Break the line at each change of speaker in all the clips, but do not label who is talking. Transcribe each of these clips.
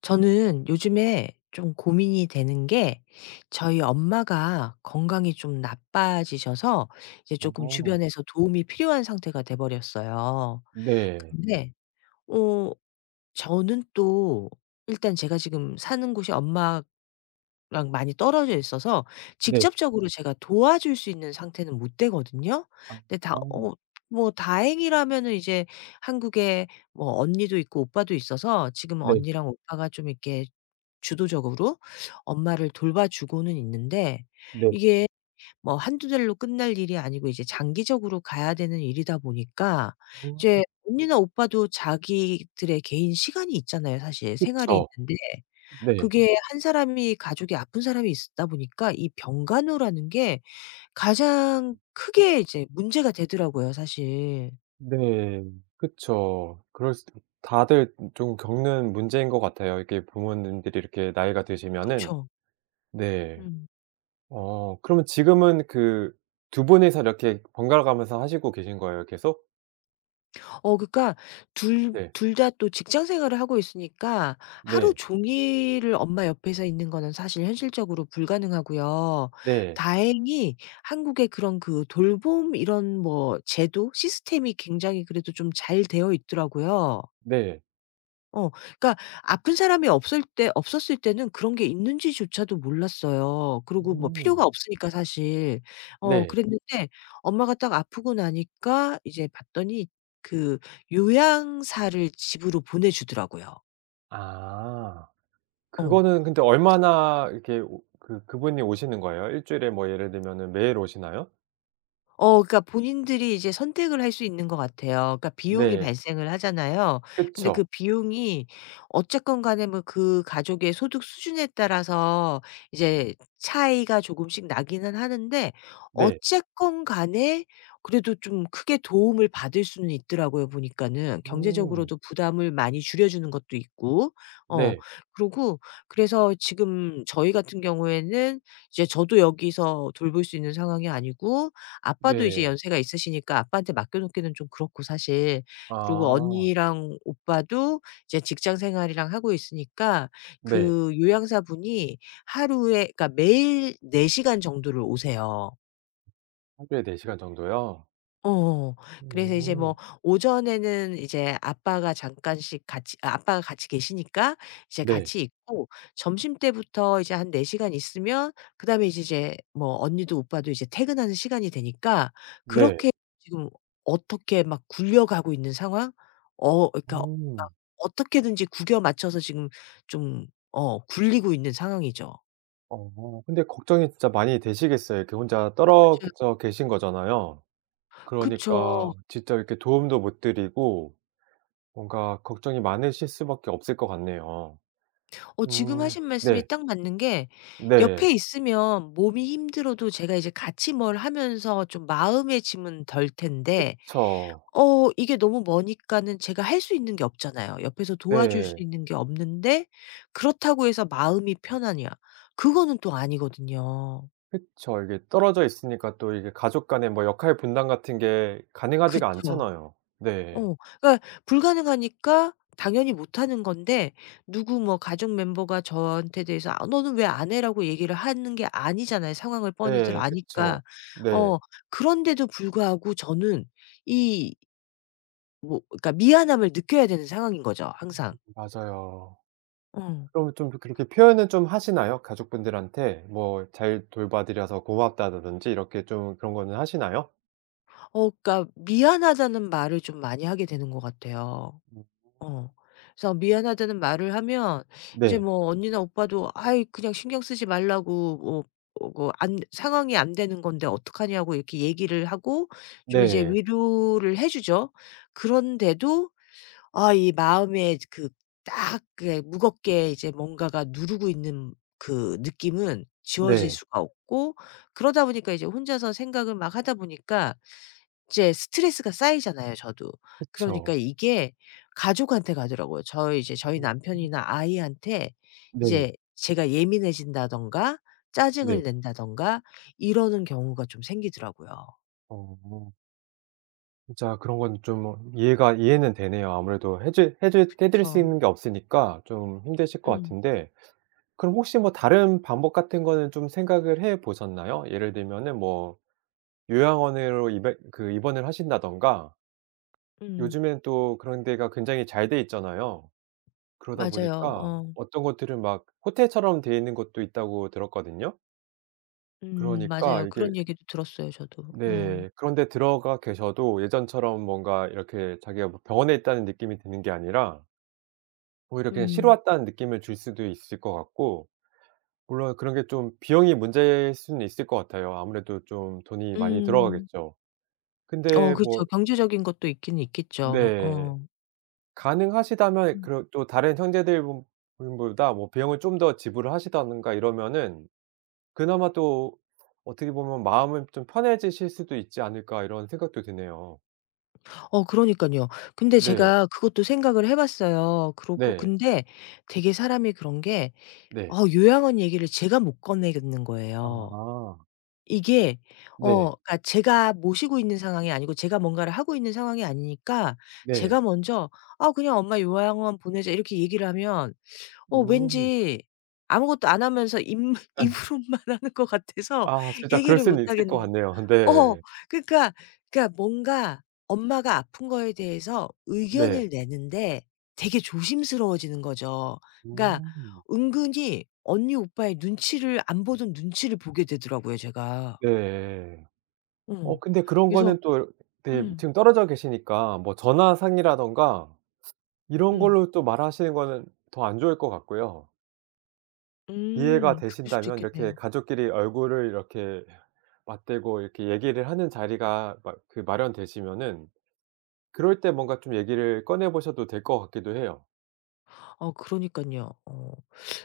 저는 요즘에 좀 고민이 되는게 저희 엄마가 건강이 좀 나빠지셔서 이제 쪼끔
어.
주변에서 도움이 필요한 상태가 돼 버렸어요.
네.
근데 어 저는 또 일단 제가 지금 사는 곳이 엄마랑 많이 떨어져 있어서
네.
직접적으로 제가 도와줄 수 있는 상태는 못 되거든요. 근데 다
아.
어 뭐 다행이라면은 이제 한국에 뭐 언니도 있고 오빠도 있어서 지금은
네.
언니랑 오빠가 좀 이렇게 주도적으로 엄마를 돌봐 주고는 있는데
네.
이게 뭐 1-2 달로 끝날 일이 아니고 이제 장기적으로 가야 되는 일이다 보니까 이제
어.
언니나 오빠도 자기들의 개인 시간이 있잖아요. 사실 생활이
그쵸.
있는데
네.
그게 1 사람이 가족이 아픈 사람이 있다 보니까 이 병간호라는 게 가장 크게 이제 문제가 되더라고요 사실.
네. 그쵸. 그럴 수 다들 좀 겪는 문제인 것 같아요, 이게 부모님들이 이렇게 나이가 드시면은.
그쵸.
네.
음.
어 그러면 지금은 그 2 분이서 이렇게 번갈아가면서 하시고 계신 거예요 계속?
어 그러니까 2-
네.
2 다 또 직장 생활을 하고 있으니까 하루
네.
종일을 엄마 옆에서 있는 거는 사실 현실적으로 불가능하고요.
네.
다행히 한국에 그런 그 돌봄 이런 뭐 제도? 시스템이 굉장히 그래도 좀 잘 되어 있더라고요.
네.
어 그러니까 아픈 사람이 없을 때 없었을 때는 그런 게 있는지조차도 몰랐어요. 그리고 뭐 필요가
음.
없으니까 사실. 어
네.
그랬는데 엄마가 딱 아프고 나니까 이제 봤더니 그 요양사를 집으로 보내 주더라고요.
아.
어.
그거는 근데
그래서
얼마나 이렇게 오 그 그분이 오시는 거예요? 1 주일에 뭐 예를 들면은 매일 오시나요?
어 그러니까 본인들이 이제 선택을 할 수 있는 것 같아요. 그러니까 비용이
네.
발생을 하잖아요. 근데 그
그쵸.
비용이 어쨌건 간에 뭐 그 가족의 소득 수준에 따라서 이제 차이가 조금씩 나기는 하는데
네.
어쨌건 간에 그래도 좀 크게 도움을 받을 수는 있더라고요 보니까는.
음.
경제적으로도 부담을 많이 줄여 주는 것도 있고. 어
네.
그러고 그래서 지금 저희 같은 경우에는 이제 저도 여기서 돌볼 수 있는 상황이 아니고 아빠도 이제
네.
연세가 있으시니까 아빠한테 맡겨 놓기는 좀 그렇고 사실. 그리고
아.
언니랑 오빠도 이제 직장 생활이랑 하고 있으니까
네.
그 요양사분이 하루에 그러니까 매일 4 시간 정도를 오세요.
하루에 4 시간 정도요?
어어어. 그래서 이제
음.
뭐 오전에는 이제 아빠가 잠깐씩 같이 아빠가 같이 계시니까 이제
네.
같이 있고 점심때부터 이제 한 4 시간 있으면 그다음에 이제 이제 뭐 언니도 오빠도 이제 퇴근하는 시간이 되니까
네.
그렇게 지금 어떻게 막 굴려가고 있는 상황? 어 그러니까 막
어.
어떻게든지 구겨 맞춰서 지금 좀 어 굴리고 있는 상황이죠.
어 근데 걱정이 진짜 많이 되시겠어요. 이렇게 혼자 떨어
맞아요.
그 져 계신 거잖아요.
그쵸.
그러니까 진짜 이렇게 도움도 못 드리고 뭔가 걱정이 많으실 수밖에 없을 것 같네요.
어 지금
음
하신 말씀이
네.
딱 맞는 게
네.
옆에 있으면 몸이 힘들어도 제가 이제 같이 뭘 하면서 좀 마음의 짐은 덜 텐데
그쵸.
어 이게 너무 머니까는 제가 할 수 있는 게 없잖아요. 옆에서 도와줄 수
네.
있는 게 없는데 그렇다고 해서 마음이 편하냐. 그거는 또 아니거든요.
그쵸. 이게 떨어져 있으니까 또 이게 가족 간의 뭐 역할 분담 같은 게 가능하지가
그쵸.
않잖아요. 네.
어 그러니까 불가능하니까 당연히 못하는 건데 누구 뭐 가족 멤버가 저한테 대해서 "아 너는 왜 안해?"라고 얘기를 하는 게 아니잖아요 상황을 뻔히들
네 그쵸.
아니까.
네.
어 그런데도 불구하고 저는 이 뭐 그러니까 미안함을 느껴야 되는 상황인 거죠 항상.
음음음 맞아요.
엉.
그러면 쫌 그렇게 그렇게 표현을 좀 하시나요? 가족분들한테 뭐 "잘 돌봐 드려서 고맙다."라든지 이렇게 좀 그런 거는 하시나요?
어 그러니까 "미안하다."는 말을 좀 많이 하게 되는 것 같아요.
어.
어. 그래서 "미안하다."는 말을 하면 이제
네.
뭐 언니나 오빠도 "아이 그냥 신경 쓰지 말라."고 "어 어 거 안 상황이 안 되는 건데 어떡하냐?"고 이렇게 얘기를 하고 좀 이제
네.
위로를 해 주죠. 그런데도 아 이 마음에 이제 그 딱 그게 무겁게 이제 뭔가가 누르고 있는 그 느낌은 지워질
네.
수가 없고 그러다 보니까 이제 혼자서 생각을 막 하다 보니까 이제 스트레스가 쌓이잖아요 저도. 그러니까
그쵸.
이게 가족한테 가더라고요. 저희 이제 저희
어.
남편이나 아이한테
네.
이제 제가 예민해진다든가 짜증을
네.
낸다든가 이러는 경우가 좀 생기더라고요.
어. 진짜 그런 건 좀 이해가 이해는 되네요. 아무래도 해 주 해 드 해 드릴 수
그쵸.
있는 게 없으니까 좀 힘드실 것
음.
같은데 그럼 혹시 뭐 다른 방법 같은 거는 좀 생각을 해 보셨나요? 예를 들면은 뭐 요양원으로 입에 그 입원을 하신다든가
음.
요즘엔 또 그런 데가 굉장히 잘 돼 있잖아요. 그러다
맞아요.
보니까
어.
어떤 곳들은 막 호텔처럼 돼있는 곳도 있다고 들었거든요.
음
그러니까
맞아요.
이게
그런 얘기도 들었어요 저도. 음.
네. 그런 데 들어가 계셔도 예전처럼 뭔가 이렇게 자기가 뭐 '병원에 있다.'는 느낌이 드는 게 아니라 오히려 그냥 '쉬러
음.
왔다.'는 느낌을 줄 수도 있을 것 같고 물론 그런 게 좀 비용이 문제일 수는 있을 것 같아요. 아무래도 좀 돈이 많이
음.
들어가겠죠.
어
근데 뭐
그렇죠. 경제적인 것도 있기는 있겠죠.
네.
어.
가능하시다면 이
음.
그런 또 '다른 형제들분보다 뭐 비용을 좀 더 지불을 하신다든가 이러면은 그나마 또 어떻게 보면 마음은 좀 편해지실 수도 있지 않을까?' 이런 생각도 드네요.
어 그러니깐요. 근데
네.
제가 그것도 생각을 해 봤어요. 그러고
네.
근데 되게 사람이 그런 게
네.
어 요양원 얘기를 제가 못 꺼내겠는 거예요.
아.
이게 어
네.
그러니까 제가 모시고 있는 상황이 아니고 제가 뭔가를 하고 있는 상황이 아니니까 제가
네.
먼저 "아 그냥 엄마 요양원 보내자." 이렇게 얘기를 하면 어
음.
왠지 아무것도 안 하면서 입므
[unintelligible]
입으로만 하는 것 같아서
아 진짜 그럴
얘기를
수는 있을 것
못하겠는
같네요. 아
어
네.
그러니까 그러니까 뭔가 엄마가 아픈 거에 대해서
네.
의견을 내는 데 되게 조심스러워지는 거죠. 그러니까
음.
은근히 언니 오빠의 눈치를 안 보던 눈치를 보게 되더라고요 제가.
예. 어
어
근데 그런
그래서
거는 또 이렇 네
음.
지금 떨어져 계시니까 뭐 전화상이라든가 이런
음.
걸로 또 말하시는 거는 더 안 좋을 것 같고요. 이해가
음. 그럴 수도
되신다면 이렇게
있겠네요.
가족끼리 얼굴을 이렇게 맞대고 이렇게 얘기를 하는 자리가 마 그 마련되시면은 그럴 때 뭔가 좀 얘기를 꺼내 보셔도 될 것 같기도 해요.
어 그러니깐요. 어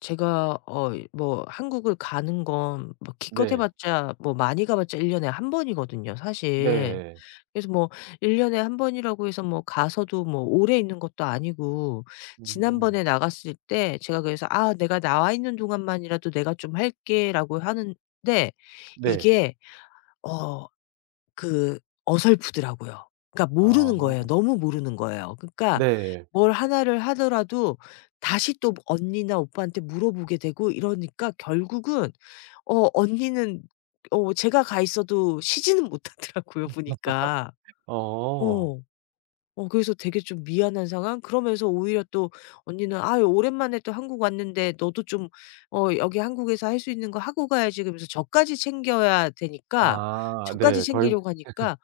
제가 어이 뭐 한국을 가는 건 뭐 기껏 해
네.
봤자 뭐 많이 가 봤자 1 년에 1 번이거든요 사실.
네.
그래서 뭐 1 년에 1 번이라고 해서 뭐 가서도 뭐 오래 있는 것도 아니고
음.
지난번에 나갔을 때 제가 그래서 "아 내가 나와 있는 동안만이라도 내가 좀 할게."라고 하는데
네.
이게 어 그 어설프더라고요. 그러니까 모르는 거예요.
아.
너무 모르는 거예요. 그러니까
네.
뭘 1 를 하더라도 다시 또 언니나 오빠한테 물어보게 되고 이러니까 결국은 어 언니는 어 제가 가 있어도 쉬지는 못하더라고요 보니까.
어.
어 어 그래서 되게 좀 미안한 상황? 그러면서 오히려 또 언니는 "아이 오랜만에 또 한국 왔는데 너도 좀 어 여기 한국에서 할 수 있는 거 하고 가야지." 그러면서 저까지 챙겨야 되니까
아
저까지
네. 더 힘
챙기려고
에흐.
하니까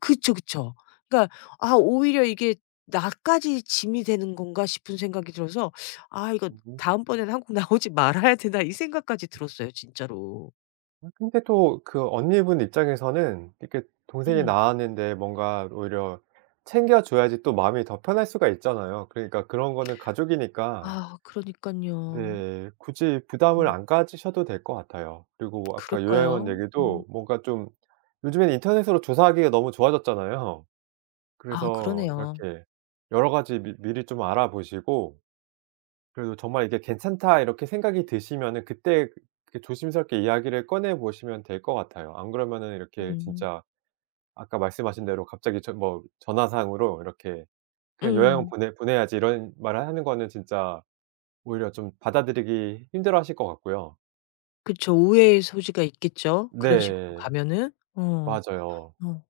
그쵸, 그쵸. 그러니까 '아 오히려 이게 나까지 짐이 되는 건가?' 싶은 생각이 들어서 '아 이거
음.
다음번에는 한국 나오지 말아야 되나.' 이 생각까지 들었어요 진짜로.
아 근데 또 그 언니분 입장에서는 이렇게 동생이
음.
나왔는데 뭔가 오히려 챙겨 줘야지 또 마음이 더 편할 수가 있잖아요. 그러니까 그런 거는 가족이니까
아으 그러니깐요.
네. 굳이 부담을
음.
안 가지셔도 될 것 같아요. 그리고 아까 요양원
그럴까요? 음.
얘기도 뭔가 좀 요즘엔 인터넷으로 조사하기가 너무 좋아졌잖아요.
아
그래서
그러네요.
이렇게 여러 가지 미 미리 좀 알아보시고 그래도 정말 이게 '괜찮다.' 이렇게 생각이 드시면은 그때 그 조심스럽게 이야기를 꺼내 보시면 될 것 같아요. 안 그러면 이렇게
음.
진짜 아까 말씀하신 대로 갑자기 전 뭐 전화상으로 이렇게 "그냥 요양원
음.
보내 보내야지." 이런 말을 하는 거는 진짜 오히려 좀 받아들이기 힘들어하실 것 같고요.
그쵸. 오해의 소지가 있겠죠 그런 식으로
네.
가면은. 어.
맞아요.
어.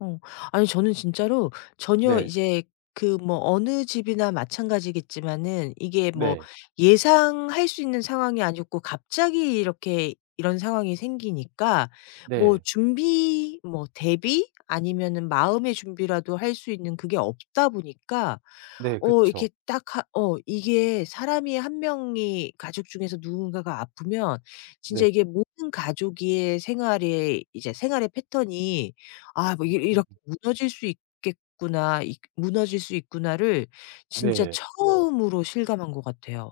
어. 아니 저는 진짜로 전혀
네.
이제 그 뭐 어느 집이나 마찬가지겠지만은 이게 뭐
네.
예상할 수 있는 상황이 아니었고 갑자기 이렇게 이런 상황이 생기니까 뭐
네.
준비 뭐 대비? 아니면은 마음의 준비라도 할 수 있는 그게 없다 보니까
네.
어
그쵸.
이렇게 딱 하 어 이게 사람이 1 명이 가족 중에서 누군가가 아프면 진짜
네.
이게 모든 가족의 생활에 이제 생활의 패턴이 아 뭐
음.
'이렇 이렇게 무너질 수 있겠구나. 이 무너질 수 있구나.'를 진짜
네.
처음으로 실감한 것 같아요.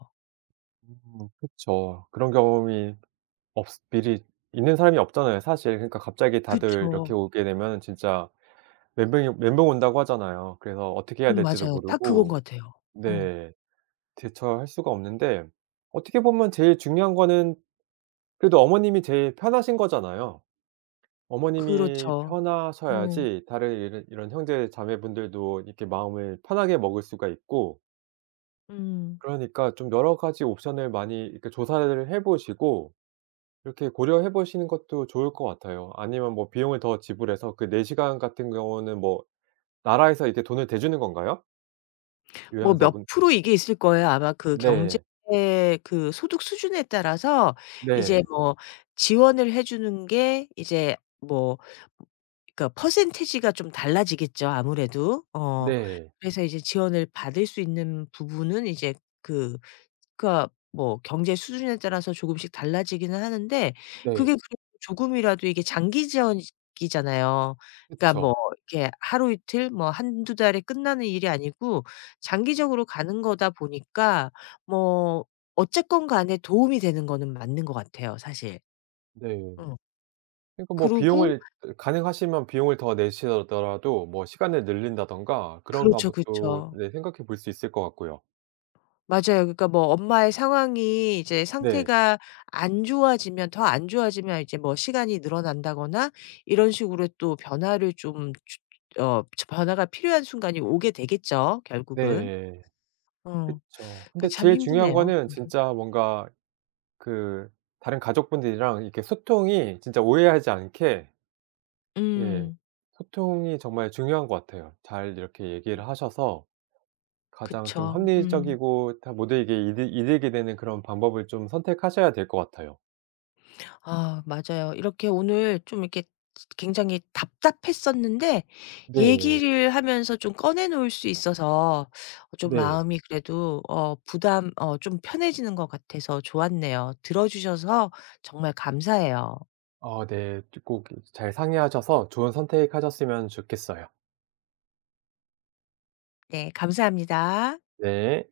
음 그쵸. 그런 경험이 없스 미리 있는 사람이 없잖아요 사실. 그러니까 갑자기 다들 이렇게
그쵸.
오게 되면은 진짜 멘붕이 멘붕 온다고 하잖아요. 그래서 어떻게 해야
음
될지도
맞아요. 딱 그건
모르고
것 같아요. 어.
네. 대처할 수가 없는데 어떻게 보면 제일 중요한 거는 그래도 어머님이 제일 편하신 거잖아요. 어머님이
그렇죠. 음.
편하셔야지 다르 이러 이런 형제자매 분들도 이렇게 마음을 편하게 먹을 수가 있고
음.
그러니까 좀 여러 가지 옵션을 많이 이렇게 조사를 해 보시고 이렇게 고려해 보시는 것도 좋을 것 같아요. 아니면 뭐 비용을 더 지불해서 그 4 시간 같은 경우는 뭐 나라에서 이렇게 돈을 대주는 건가요?
뭐 몇
요양사분.
프로 이게 있을 거예요. 아마 그 경제
네.
그 소득 수준에 따라서 이제
네.
뭐 지원을 해 주는 게 이제 뭐 그니까 퍼센티지가 좀 달라지겠죠 아무래도. 어
네.
그래서 이제 지원을 받을 수 있는 부분은 이제 그 그러니까 뭐 경제 수준에 따라서 조금씩 달라지기는 하는데
네.
그게 그래도 조금이라도 이게 장기 지원이잖아요. 그러니까 뭐
그쵸.
이렇게 하루 이틀 뭐 1-2 달에 끝나는 일이 아니고 장기적으로 가는 거다 보니까 뭐 어쨌건 간에 도움이 되는 거는 맞는 것 같아요 사실.
네.
응.
그러니까 뭐
그러고
비용을 그 가능하시면 비용을 더 내시더 더라도 뭐 시간을 늘린다든가 그런
그렇죠.
방법도
그쵸.
네 생각해 볼 수 있을 것 같고요.
맞아요. 그러니까 뭐 엄마의 상황이 이제
네.
상태가 안 좋아지면 더 안 좋아지면 이제 뭐 시간이 늘어난다거나 이런 식으로 또 변화를 좀 주 주 어 츠 어 변화가 필요한 순간이 오게 되겠죠 결국은.
네.
어
그쵸.
그
근데
참
제일 중요한
힘드네요
거는
이게.
진짜 뭔가 그 다른 가족분들이랑 이렇게 소통이 진짜 오해하지 않게 네.
음.
소통이 정말 중요한 것 같아요. 잘 이렇게
음.
얘기를 하셔서 가장 좀
그쵸. 음.
합리적이고 다 모두에게 이득이 이득이 되는 그런 방법을 좀 선택하셔야 될 것 같아요.
아 맞아요. 이렇게 오늘 좀 이렇게 쯔 굉장히 답답했었는데
네.
얘기를 하면서 좀 꺼내 놓을 수 있어서 좀
네.
마음이 그래도 어 부담 어 좀 편해지는 것 같아서 좋았네요. 들어주셔서 정말 감사해요.
아 네. 쩌 꼭 이 잘 상의하셔서 좋은 선택하셨으면 좋겠어요.
예 감사합니다.
네.